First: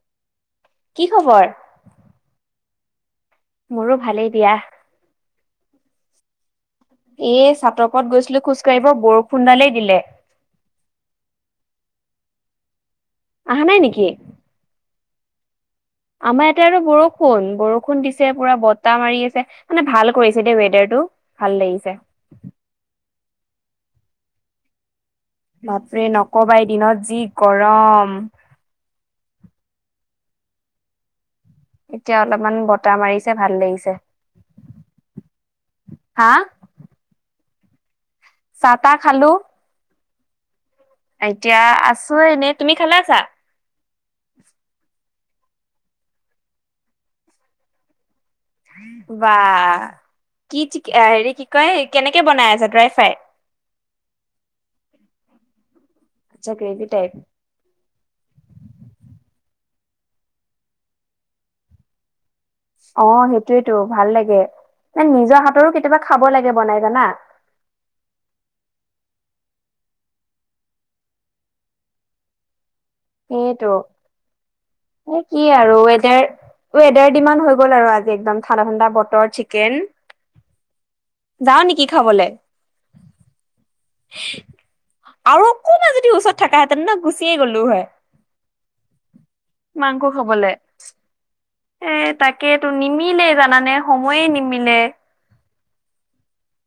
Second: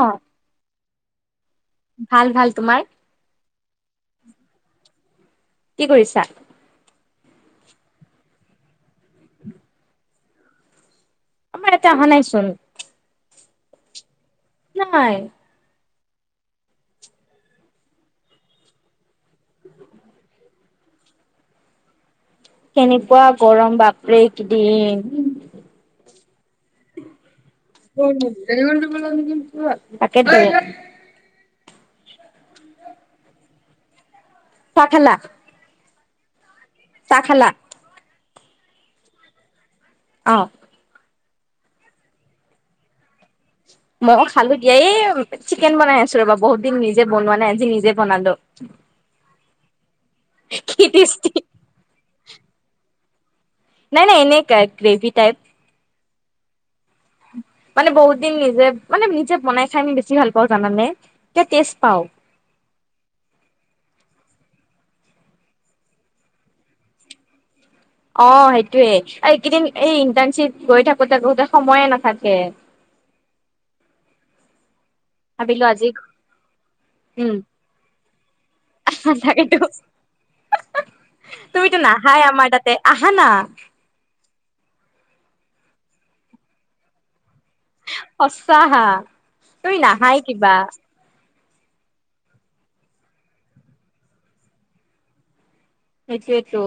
অ কি খবৰ ভাল ভাল তোমাৰ মোৰো ভালেই দিয়া কি কৰিছা এ চাটৰপত গৈছিলো খোজকাাঢ়িব বৰষুডালেই দিলে আমাৰতে অহা নাইচোন অহা নাই নেকি নাই আমাৰ ইয়াতে আৰু বৰষুণ বৰষুণ দিছে পুৰা বতাহ মাৰি আছে মানে ভাল কৰিছে দেেই ৱেডাৰ টো ভাল লাগিছে সনেকুৱা গৰম বাপৰেকেইদিন কবাৰ দিনত যি গৰম। ে এতিয়া অলপমান বতাহ মাৰিছে ভাল লাগিছে পখেলা হা চাখেলা চ তাহ খালো অ এতিয়া আছোে এনে তুমি খালা আছা মই খালো দিয়া এই চিকেন বনাই আছো ৰবা বহুত দিন নিজে বনোৱা নাই আজি নিজে বনালো বা কি হেৰি কি কয় কেনেকে বনাই আছছে ড্ৰাই ফ্ৰাই নাই নাই এনেই ক গ্ৰেভি টাইপ আচ্ছা কেেইতিটাইপ মানে বহুত দিন নিজে মানে নিজে বনাই খাই আমি বেছি ভাল পাওঁ জানানে এ েষ্ট পাও অ সেইটোয়েতো ভাল লাগে ম নিজৰ হাতৰো কেতিয়াবা খাব লাগে বনাই জানা অ সেইটোোৱে এইকেইদিন এই ইণ্টাৰ্ণশ্বিপ গৈ থাকোতে বোতে সময়ে নাথাকে সটোো এ কি ভাবিলো আৰু আজি ৱেডাৰ ৱেডাৰ উম দিমান হৈ গ'ল আৰু আজি একদম ঠাণ্ডা ঠাণ্ডা বতৰ চিকেন যাও তুমিিতো নেকি নাহাই খাবলে আমাৰ তাতে আহা না আৰু অকমান যদি ওচৰত থাকাহে তেনে ন গুচিয়ে গ'লো হয়। সচাহা তুমি মাংস নাহাই খাবলে কিবা এ তাকে তো নিমিলে জানানে সময়ে নিমিলে সেইটোয়েতো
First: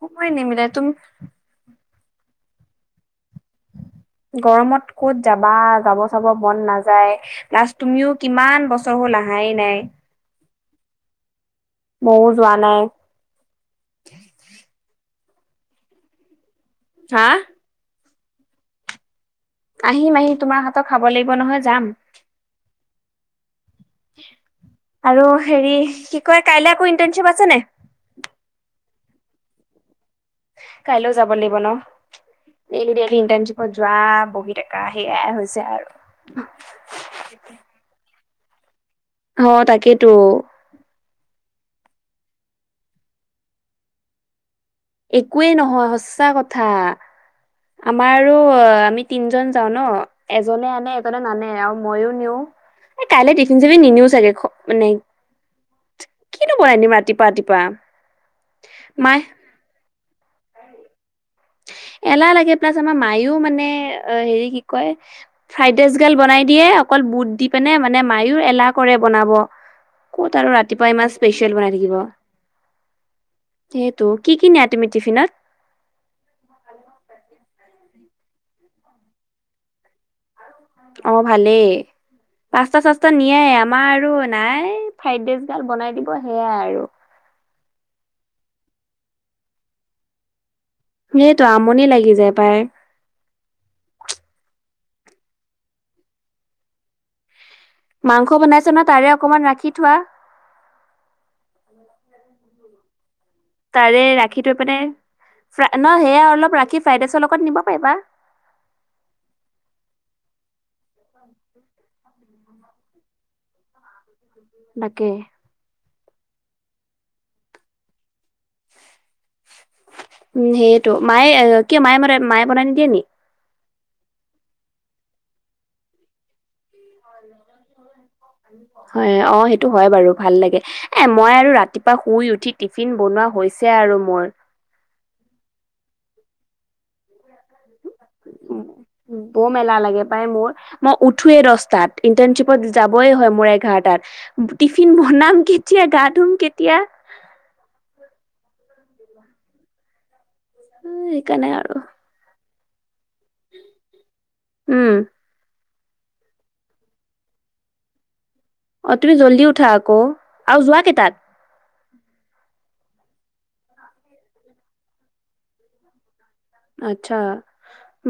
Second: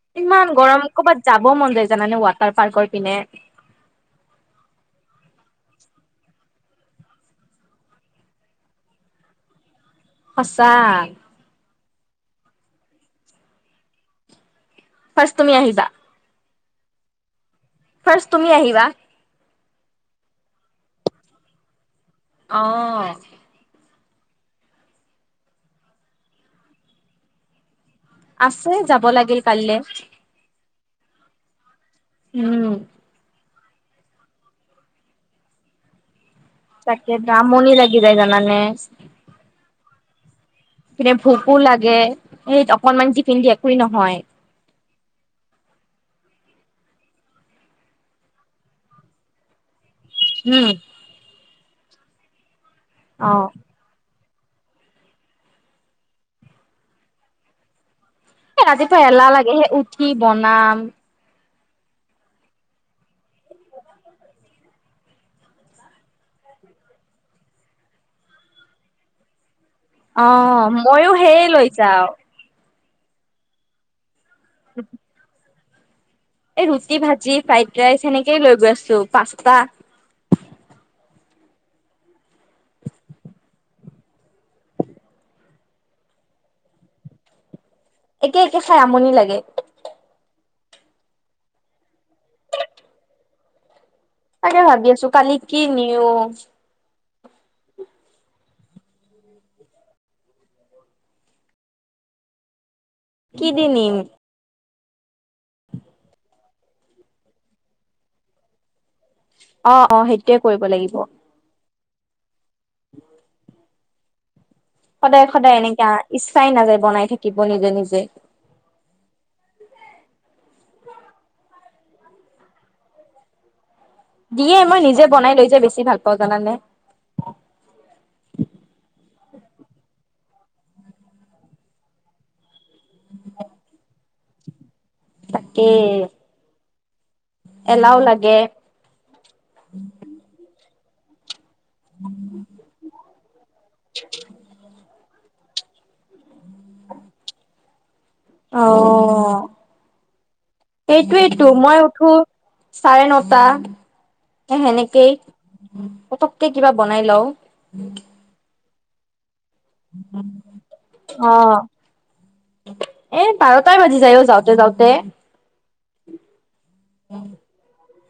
সময় ইমান নিমিলে গৰম তুম কৰ'বাত যাব মন যায় জানানে ৱ তাৰ পাৰ্কৈ পিনে উ গৰমত ক'ত যাবা যাব চাব মন নাযায় ল্লাষ্ট তুমিও কিমান বছৰ হ'ল কহাই নাই সচাৰ মজোৱাানাই ফছ তুমি আহিিবা হা ফাৰ্ষ তুমি আহিবা আহিম আহি তোমাৰ হাতত খাব লাগিব নহয় যাম অ আৰু হেৰি কি কয় কাই আকৌ ইণ্টাৰণশ্বিপ আছে ন আছে যাব লাগিল কাইলৈ কাইলৈও যাব লাগিব ন উম ডেইলি ডেইলটাৰ যোৱা বহীতেকা সেয়াই হৈছে আৰু তাকেেত্ৰ মনীীৰাগদায় নানে অ তাকেইেতো পিনে ভোকো লাগে সেই অকনমান িফিন দি একো নহয় একোৱেই নহয় সচা কথা আমাৰ আমি তিনজন যাও ন উম এজনে আনে এজনে নানে আৰু মইো নিও এ অ কাইলে টিফিন চিফিন নিনিও চাগে মানে কিনো বনাই দিম ৰাতিপা ৰাতিপা এ ৰাতিপুৱা এলাহ লাগে, সে উঠি বনাম। উ এলাহ লাগে প্লাছ আমাৰ মায়ও মানে হেৰি কি কয় ফ্ৰাইড ৰাইচ গাল বনাই দিয়ে অকল অ বুট দি পিনে মানে মায়ও এলাহ কৰে বনাব ক'ত আৰু অ', ৰাতিপুৱা ইমান মইয়ো সেয়ে স্পেচিয়েল লৈ বনাই থাকিব যাওঁ। সেইটো কি কিিনিয়টমি টফিনত এই ৰুটি ভাজি ফ্ৰাইড ৰাইচ সনেকেই লৈ গৈ আছো পচ্তা অ ভালেই পাঁচ্তা চাস্তা নিয়াই আমাৰ আৰু নাই ফ্ৰাইড ৰাইচ গাল বনাই দিব সেয়াই আৰু একে একে খাই আমনি লাগে সেইটোো আমনি লাগি যায় পাই তাকে ভাবি আছোঁ, কালি কি নিও। মাংস বনাইছোঁ ন, তাৰে অকমান ৰাখি থোৱা। কি দি নিম তাৰে ৰাখি থৈ পিনে। ন সেয়া অলপ ৰাখি ফ্ৰাইড ৰাইচৰ লগত নিব পাৰিবা। অ' অ' সেইটোৱে কৰিব লাগিব। তাকে সদায় সদায় এনেকা, ইচ্ছাই নাযায় বনাই থাকিব নিজে নিজে। উম্, সেইটো মায়ে কিয় মায়ে, মায়ে বনাই নিদিয়ে নি। দিয়ে, মই নিজে বনাই লৈ যে বেছি ভাল পাওঁ জানানে। হয়, অ' সেইটো হয় বাৰু ভাল লাগে, এ মই আৰু ৰাতিপুৱা শুই উঠি টিফিন বনোৱা হৈছে আৰু মোৰ। তাকেই। উম্, বৰ মেলা লাগে পাই মোৰ। মই উঠোৱেই দহটাত, ইন্টাৰ্নশ্বিপত যাবই হয় মোৰ এঘাৰটাত। টিফিন বনাম কেতিয়া, গা ধুম কেতিয়া? অ', সেইটোৱেইটো সেইকাৰণে আৰু মই উঠো চাৰে নটা, এই উম সেনেকেই। পতককে কিবা বনাই লওঁ অ', তুমি জল্দি উঠা আকৌ আৰু যোৱা কেইটাত। অ'। এ বাৰটাই বাজি যায়, অ' যাওঁতে যাওঁতে। আচ্ছা,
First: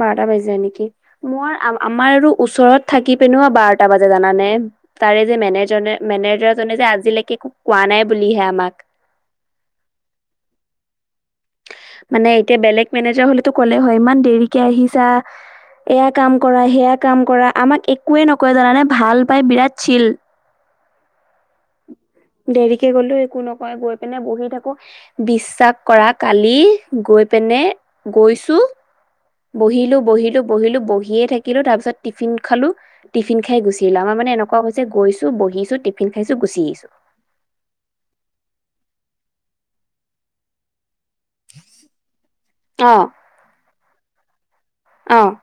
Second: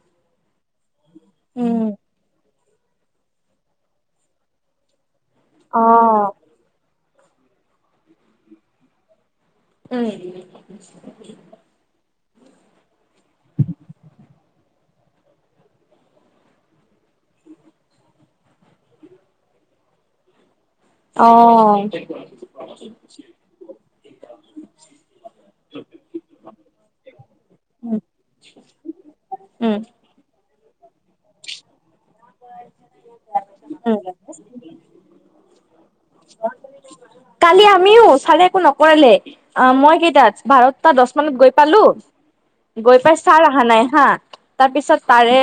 বাৰটাই বাজি যায় নেকি? মোৰ উম আমাৰ আৰু ওচৰত থাকি পেনো বাৰটা বাজে জানানে, তাৰে যে মেনেজ অ' মেনেজাৰ জনে যে আজিলৈকে একো কোৱা নাই বুলিহে আমাক। উম্। মানে এতিয়া বেলেগ মেনেজাৰ হ'লেতো ক'লে হয়, ইমান দেৰিকে আহিছাঁ। এয়া কাম কৰা, সেয়া কাম কৰা, আমাক একোৱে নকয় জানানে। ভাল পাই বিৰাট চিল অ', দেৰিকে গ'লেও একো নকয়, গৈ পিনে বহি থাকো বিশ্বাস কৰা। কালি গৈ পিনে উম গৈছোঁ, উম বহিলোঁ বহিলোঁ বহিলোঁ বহিয়ে থাকি থাকিলো, তাৰপিছত টিফিন খালো টিফিন খাই গুচি উম আহিলোঁ। আমাৰ মানে এনেকুৱা হৈছে গৈছোঁ বহিছোঁ টিফিন খাইছোঁ। গুছি আহিছোঁ। কালি আমিও চাৰে একো নকৰালে অ', মই কেইটাত বাৰতাত। ত দহ মানত গৈ পালোঁ। অ গৈ পাই ছাৰ অহা নাই হা, তাৰপিছত অ তাৰে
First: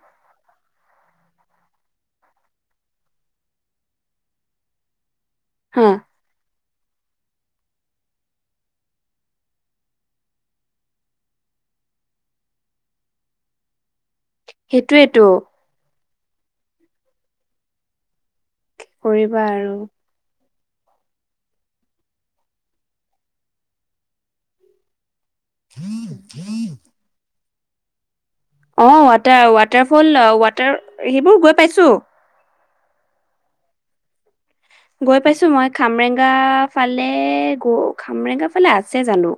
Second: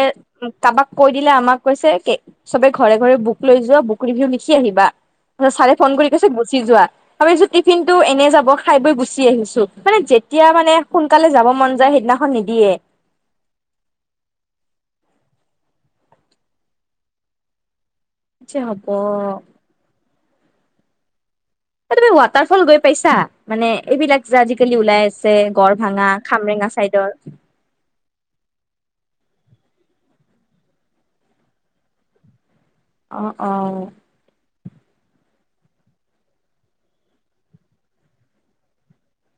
তাৰপা কৈ দিলে, আমাক কৈছে চবে ঘৰে ঘৰে বুক লৈ যোৱা বুক ৰিভিউ লিখি আহিবা। ছাৰে হা ফোন কৰি কৈছে গুচি যোৱা। ভাবিছো টিফিন টো এনে যাব খাই বৈ গুচি আহিছো মানে যেতিয়া মানে সোনকালে যাব মন যায়। সিদিনাখন নিদিয়ে। সেইটোৱেইেতো। কি যে হ'ব। কৰিবা আৰু এই তুমি ৱাটাৰ ফল গৈ পাইছাঁ, মানে এইবিলাক যে আজিকালি ওলাই আছে। ছে গড় ভাঙা খামৰেঙা চাইডৰ। অ', ৱাটাৰ ৱাটাৰ ফল ৱাটাৰ সেইবোৰ গৈ পাইছোঁ। অ', অ' গৈ পাইছোঁ মই, খামৰেংগা ফালে গ খামৰেংগা ফালে আছে জানোঁ।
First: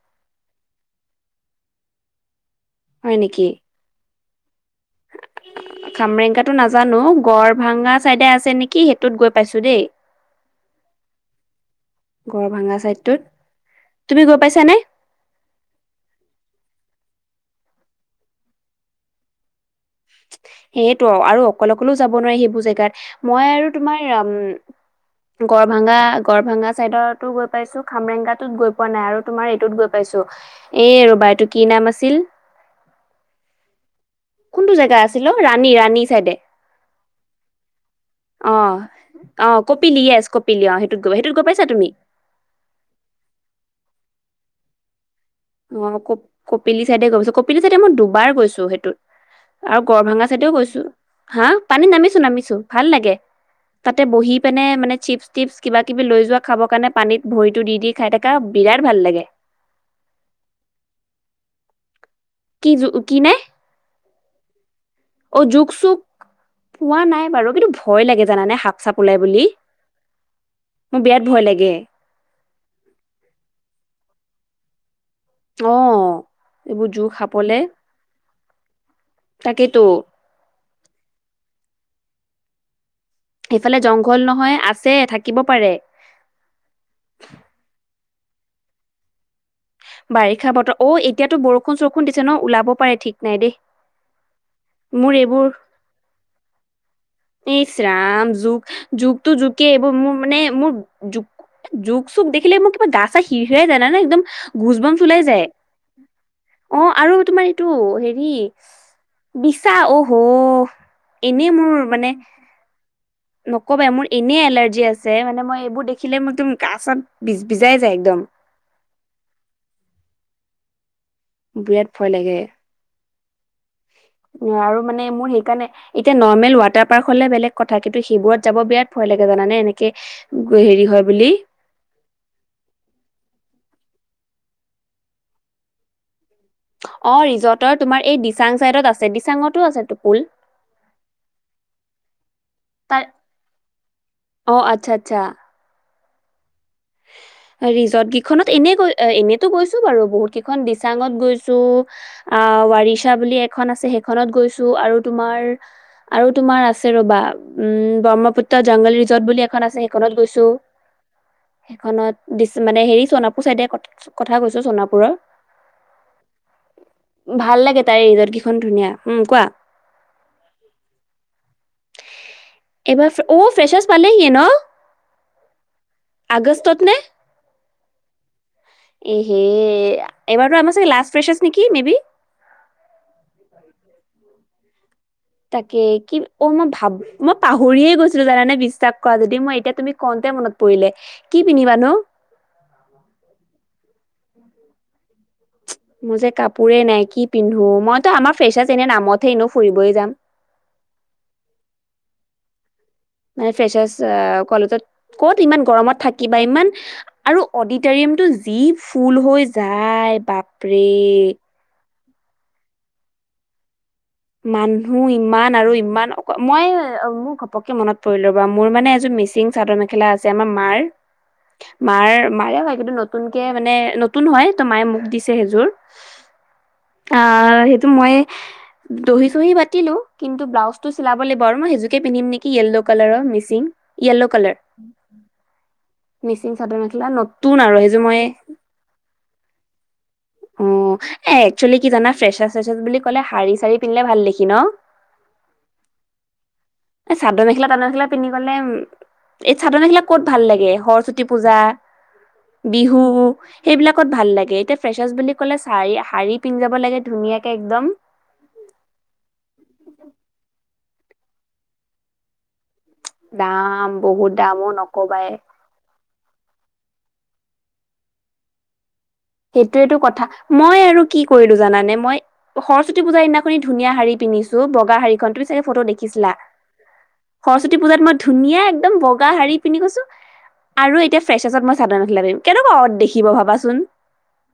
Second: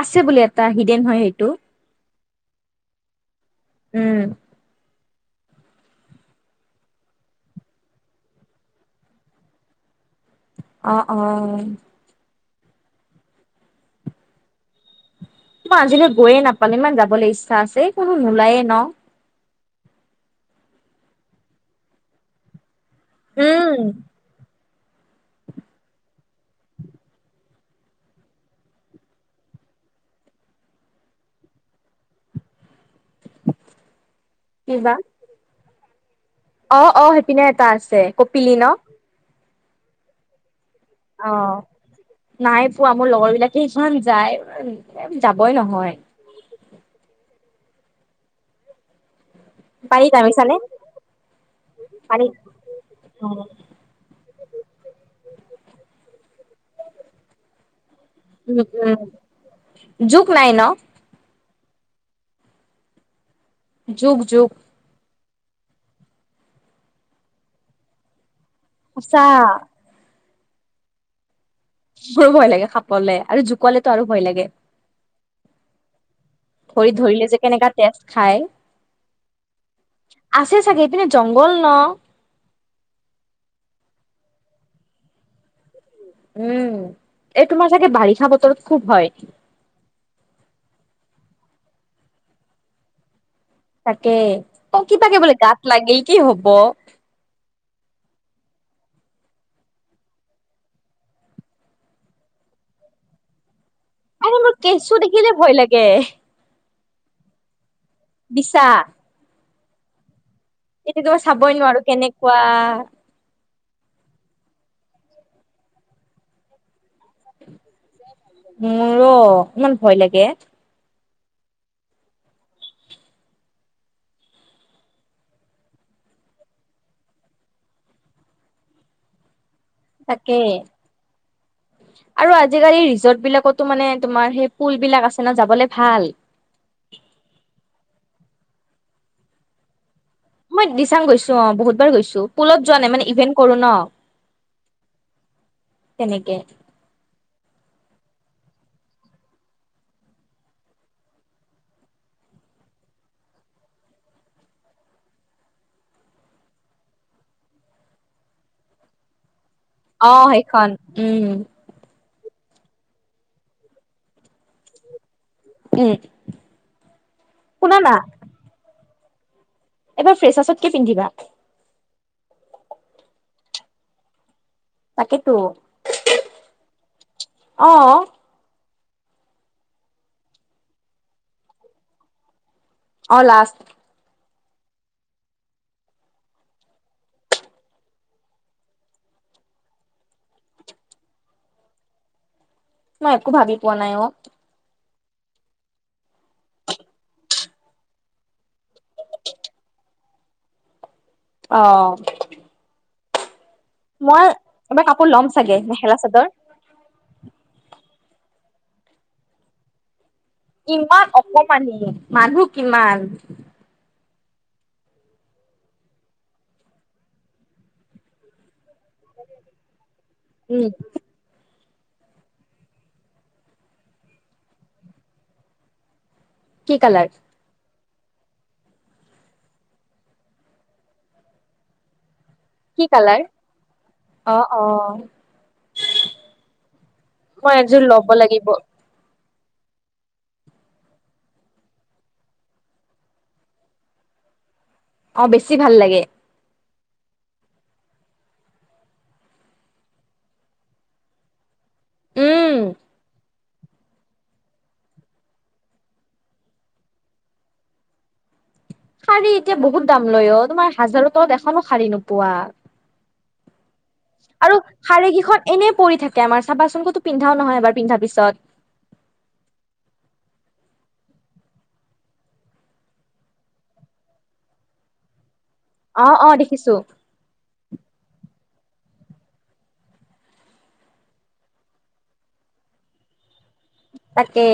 আছে বুলে এটা হিডেন হয় সেইটো। হয় নেকি? উম্। খামৰেঙগাটো নাজানো গড়ভাঙা চাইডে আছে নেকি সেইটোত গৈ পাইছে দেই। অ', অ'। গড় ভাঙা চাইডটোত তুমি গৈ পাইছানে। মই আজিলৈ গৈয়ে নাপালো ইমান যাবলৈ ইচ্ছা আছে কোনো নোলায়ে ন। সেইয়েতো আৰু অকলে, অকলেও যাব নোৱাৰে সেইবোৰ জেগাত মই উম আৰু তোমাৰ উম। গড়ভাঙা, গড়ভাঙা চাইডতো গৈ পাইছো খামৰেংগাতোত গৈ পোৱা নাই আৰু তোমাৰ এইটোত গৈ। পাইছো এ ৰ'বা এইটো কি নাম আছিল। কোনটো কিবা জেগা আছিল অ, ৰাণী, ৰাণী চাইডে। অ', অ', সেইপিনে এটা আছে অ কপিলি ন। অ, কপিলি ইয়েছ কিপলি অ, নাই পোৱা মোৰ লগৰ বিলাকে সিখন যায়। যাবই অ, নহয় কপিলি চাইডে গৈছো কপিলি চাইডে মই দুবাৰ গৈছো সেইটোত আৰু গড় পানীত ভাঙা চাইডেও নামিছানে গৈছো হা পানীত নামিছো, নামিছো ভাল লাগে অ তাতে বহি পিনে মানে চিপছ, টিপছ কিবা, কিবি লৈ যোৱা খাবৰ কাৰণে পানীত ভৰিতো দি, দি খাই থাকা উম বিৰাট ভাল উম লাগে। জোক নাই ন কি, কি নাই। যুক, যুক অ, জুক, চুক পোৱা নাই বাৰু কিন্তু ভয় লাগে জানানে। সাপ, চাপ ওলাই বুলি সঁচা মোৰ বিৰাট ভয় লাগে। মোৰ ভয় লাগে সাপলে আৰু জুকলেতো আৰু ভয় লাগে। অ এইবোৰ ভৰিত জোক ধৰিলে যে সাপলে কেনেকা তেজ খায়। তাকেইতো আছে চাগে ইপিনে জংঘল ন। সেইফালে জংঘল নহয় আছে থাকিব পাৰে। উম, এই তোমাৰ চাগে বাৰিষা বতৰত খুব ভয়। বাৰিষা বতৰ অ, এতিয়াতো বৰষুণ, চৰষুণ দিছে ন ওলাব পাৰে ঠিক নাই দেই তাকে তো মোৰ কিবাকে বোলে গাত লাগিল কি হ'ব। ইছ ৰাম জুক টু জুকেই এইবোৰ মোৰ মানে মোৰ জুক, চুক দেখিলে মোক কিবা গা, চা হিৰ, হিৰাই যায় জানানে। আৰে মোৰ কেঁচু দেখিলে ভয় লাগে। অ, আৰু তোমাৰ এইটো হেৰি বিছা বিচা ও এতিয়া টো মই চাবই নোৱাৰো কেনেকুৱা নকবা মোৰ এনেই এলাৰ্জি আছে মানে মই এইবোৰ দেখিলে মোৰ টো গা চা ভিজ ভিজাই যায় একদম মোৰো অকমান ভয় লাগে। বিৰাট ভয় লাগে। অ, আৰু মানে মোৰ সেইকাৰণে এতিয়া নৰ্মেল ৱাটাৰ পাৰ্ক হলে বেলেগ কথা কিন্তু সইবোৰত যাব বিৰাট ভয় লাগে। জানানে এনে তাকে আৰু আজিকালি ৰিজৰ্ট বিলাকতো মানে তোমাৰ সেই পুল বিলাক আছে না যাবলে ভাল। চাঙ চাইডত আছে, দিচাঙতো আছে তোক মই দিচাং গৈছো অ, বহুতবাৰ গৈছো পুলত যোৱা নাই তাৰ মানে ইভেন্ট কৰো ন। অ আচ্ছা, আচ্ছা। তেনেকে ৰিজৰ্ট কেইখনত এনেই গৈ, অ, এনেতো গৈছো বাৰু বহুত কেইখন দিচাঙত গৈছো, আহ। ৱাৰিছা বুলি এখন আছে সেইখনত গৈছো আৰু তোমাৰ আৰু তোমাৰ আছে ৰ'বা ব্ৰহ্মপুত্ৰ জংগল ৰিজৰ্ট বুলি এখন আছে সেইখনত অ গৈছো। সেইখন উম সেইখনত মানে হেৰি সোণা পুৰ চাইডে কথা কৈছো সোনা উম পুৰত ভাল শুনা লাগে না তাই ৰিজৰ্ত কেইখন ধুনীয়া। উম, কোৱা? এইবাৰ ফ্ৰেচাছত কি পিন্ধিবা এইবাৰ অ ফ্ৰেছাছ পালেহি ন তাকেইেতো আগসত নে এহে এবাৰতো আমাৰ চাগে লাষ্ট ফ্ৰেছ আছ নেকি মে বি অ লাষ্ট তাকে কি অ মই ভাব মই পাহৰিয়ে গৈছিলো জানানে বিশ্বাস কৰা যদি মই এতিয়া তুমি ক মনত পৰিলে কি পিন্ধিবা নো মই একো ভাবি পোৱা নাই অ মোৰ যে কাপোৰে নাই কি পিন্ধো মইতো আমাৰ ফেচ এনে নামতহে এনেও ফুৰিবই যাম [inaudible] অ মানে ফ্ৰেচছ মই কলত এবাৰ কাপোৰ ল'ম ক'ত চাগে ইমান মেখেলা গৰমত চাদৰ থাকিবা ইমান আৰু অডিটৰিয়ামটো যি ফুল হৈ যায় ইমান বাপৰে অপমানেই মানুহ কিমান মানুহ ইমান আৰু ইমান অ মই মোৰ ঘপকে মনত পৰিলো বা মোৰ মানে এযোৰ মিচিং চাদৰ মেখেলা আছে আমাৰ উম মাৰ মাৰ মাৰে হয় কিন্তু নতুনকে মানে নতুন হয় ত মায়ে মোক দিছে সেইযোৰ কি কালাৰ অ সেইটো মই দহি চহি মাতিলো কিন্তু ব্লউজ টো চিলাবলৈ বাৰ মইেইজোককেিন্ধিম নেকি কি য়্ল' কালাৰ মিচিং য়্ল' অ কালাৰ অ মিচিং চাদৰ মেখেলা মই নতুন আৰু একযোৰ সেইযোৰ ল'ব মই লাগিব অ এ একচুৱেলি কি জানা ফ্ৰেচছ চেচছ বুলি ক'লে শাৰী চাৰি পিন্ধে ভাল দেেখি ন অ বেছি ভাল লাগে এই চাদৰ মেখেলা তাদৰ মেখেলা পিন্ধি গ'লে এই চাদনাবিলাক ক'ত ভাল লাগে সৰস্বতী পূজা উম বিহু সেইবিলাকত ভাল লাগে এতিয়া ফ্ৰেচাৰছ বুলি ক'লে শাৰী শাৰী পিন্ধ যাব লাগে ধুনীয়াকে একদম শাৰী এতিয়া বহুত দাম লয় অ তোমাৰ হাজাৰৰ তত এখনো শাাৰী নোপোৱা দাম বহুত দাম আৰু অ শাৰেী নকবাই কেইখন এনেই পৰি থাকে তে আমাৰ চাবাচোন কতো পিন্ধাও নহয় এবাৰ পিন্ধা পিছত সেইটোয়টো কথা মই আৰু কি কৰিলো জানানে মই সৰস্বতী পূজা সদিনাখনি ধুনীয়া শাৰী প বগাুি ফটো অ দেখি অ দেখিছো প মই ধুনীয়া একদম বগা শড়ী পিন্ধি গৈছো আৰু এতিয়া ফ্ৰেচাছত মই চাদনখিলাবিম কেনেকুৱা দেখিব ভাবাচোন তাকে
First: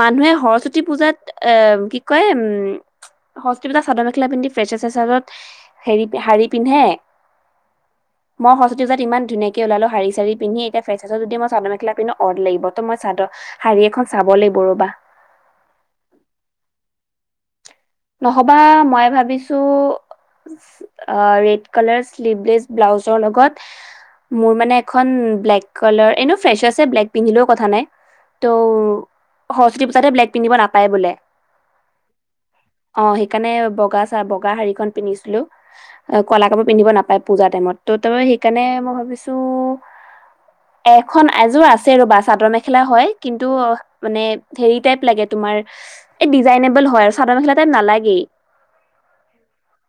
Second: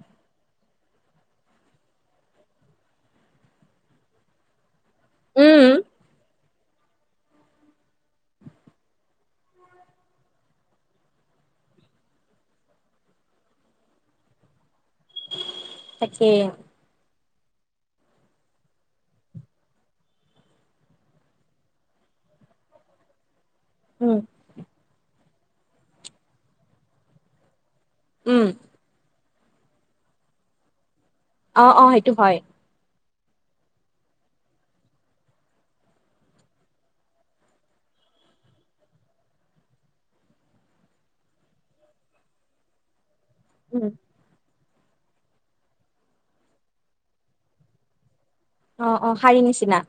মানুহে সৰস্বতী পূজাত এ কি কয় উম সস্তিপঠা চাদৰ মেখেলা পিন্ধি ফ্ৰেচাৰ চেচাৰত উম হেৰি শাৰী পিন্ধে অ মইস্বীজাতমান ধুনীয়াক ওলালো শাৰীাৰি পিন্ধি এয়াোইছ যদি ম চাদ মেখেলা পন্ধ অ লিব ত মইাদৰ শাৰী এখন চাব লাগিব ৰ'বা। তাকয় নহবা মই ভাবিছো ৰেড কালাৰ শ্লিভলেছ ব্লাউজৰ লগত উম মোৰ মানে এখন ব্লেক কালাৰ এনেো ফ্ৰেচ আছে ব্লেক পিন্ধিলেও কথা নাই উম ত' সৰস্বতী পূজাতে ব্লেক পিন্ধিব নাপায় বোলে অ অ সেইটো হয় অ সেইকাৰণে বগা চা বগা শাড়ীখন পিন্ধিছিলো অ কলা কাপোৰ পিন্ধিব নাপায় পূজা টাইমত ত' তাৰাবে সেইকাৰণে মই ভাবিছো এখন এযোৰ আছে ৰবা চাদৰ মেখেলা হয় কিন্তু উম মানে হেৰি টাইপ লাগে তুমাৰ এই ডিজাইনেবল হয় আৰু চাদৰ মেখেলা নালাগে। অ', অ', শাৰীৰ নিচিনা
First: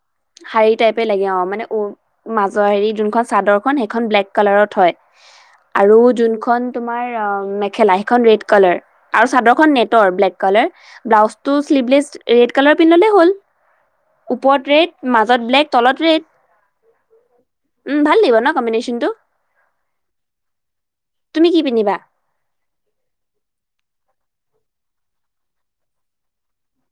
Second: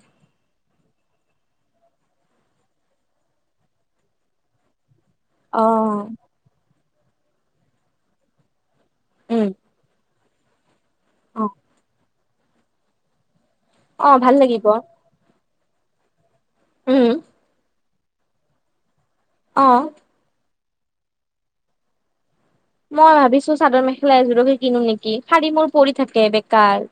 শাৰী টাইপে লাগে অঁ, মানে উ, মাজৰ হেৰি যোনখন চাদৰখন সেইখন ব্লেক কালাৰত হয়। অ আৰু যোনখন তোমাৰ অঁ, মেখেলা সেইখন ৰেড কালাৰ। আৰু উম চাদৰখন নেটৰ ব্লেক কালাৰ, অ ব্লাউজটো শ্লিভলেছ ৰেড কালাৰ পিন্ধলে হ'ল। অ ভাল ওপৰত লাগিব ৰেড, মাজত ব্লেক, তলত ৰেড। উম উ, ভাল লাগিব ন, কম্বিনেচনটো? অঁ। তুমি কি পিন্ধিবা? মই ভাবিছো চাদৰ মেখেলা এযোৰকে কিনো নেকি, শাৰী মোৰ পৰি থাকে বেকাৰ।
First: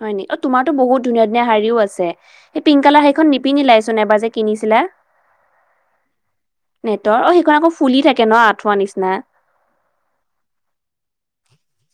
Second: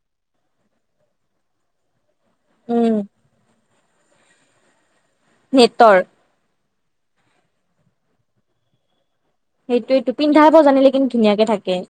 হয় নেকি, অঁ, তোমাৰটো বহুত ধুনীয়া ধুনীয়া শাৰীও আছে, সেই পিংক উম কালাৰৰ শাৰীখন নিপিন্ধিলাই। চোন এবাৰ যে কিনিছিলে নেতৰ। নেটৰ অ', সেইখন আকৌ ফুলি থাকে ন' আঠুৱা নিচিনা। সেইটোয়েটো পিন্ধাব জানিলে কিন্তু ধুনীয়াকে থাকে।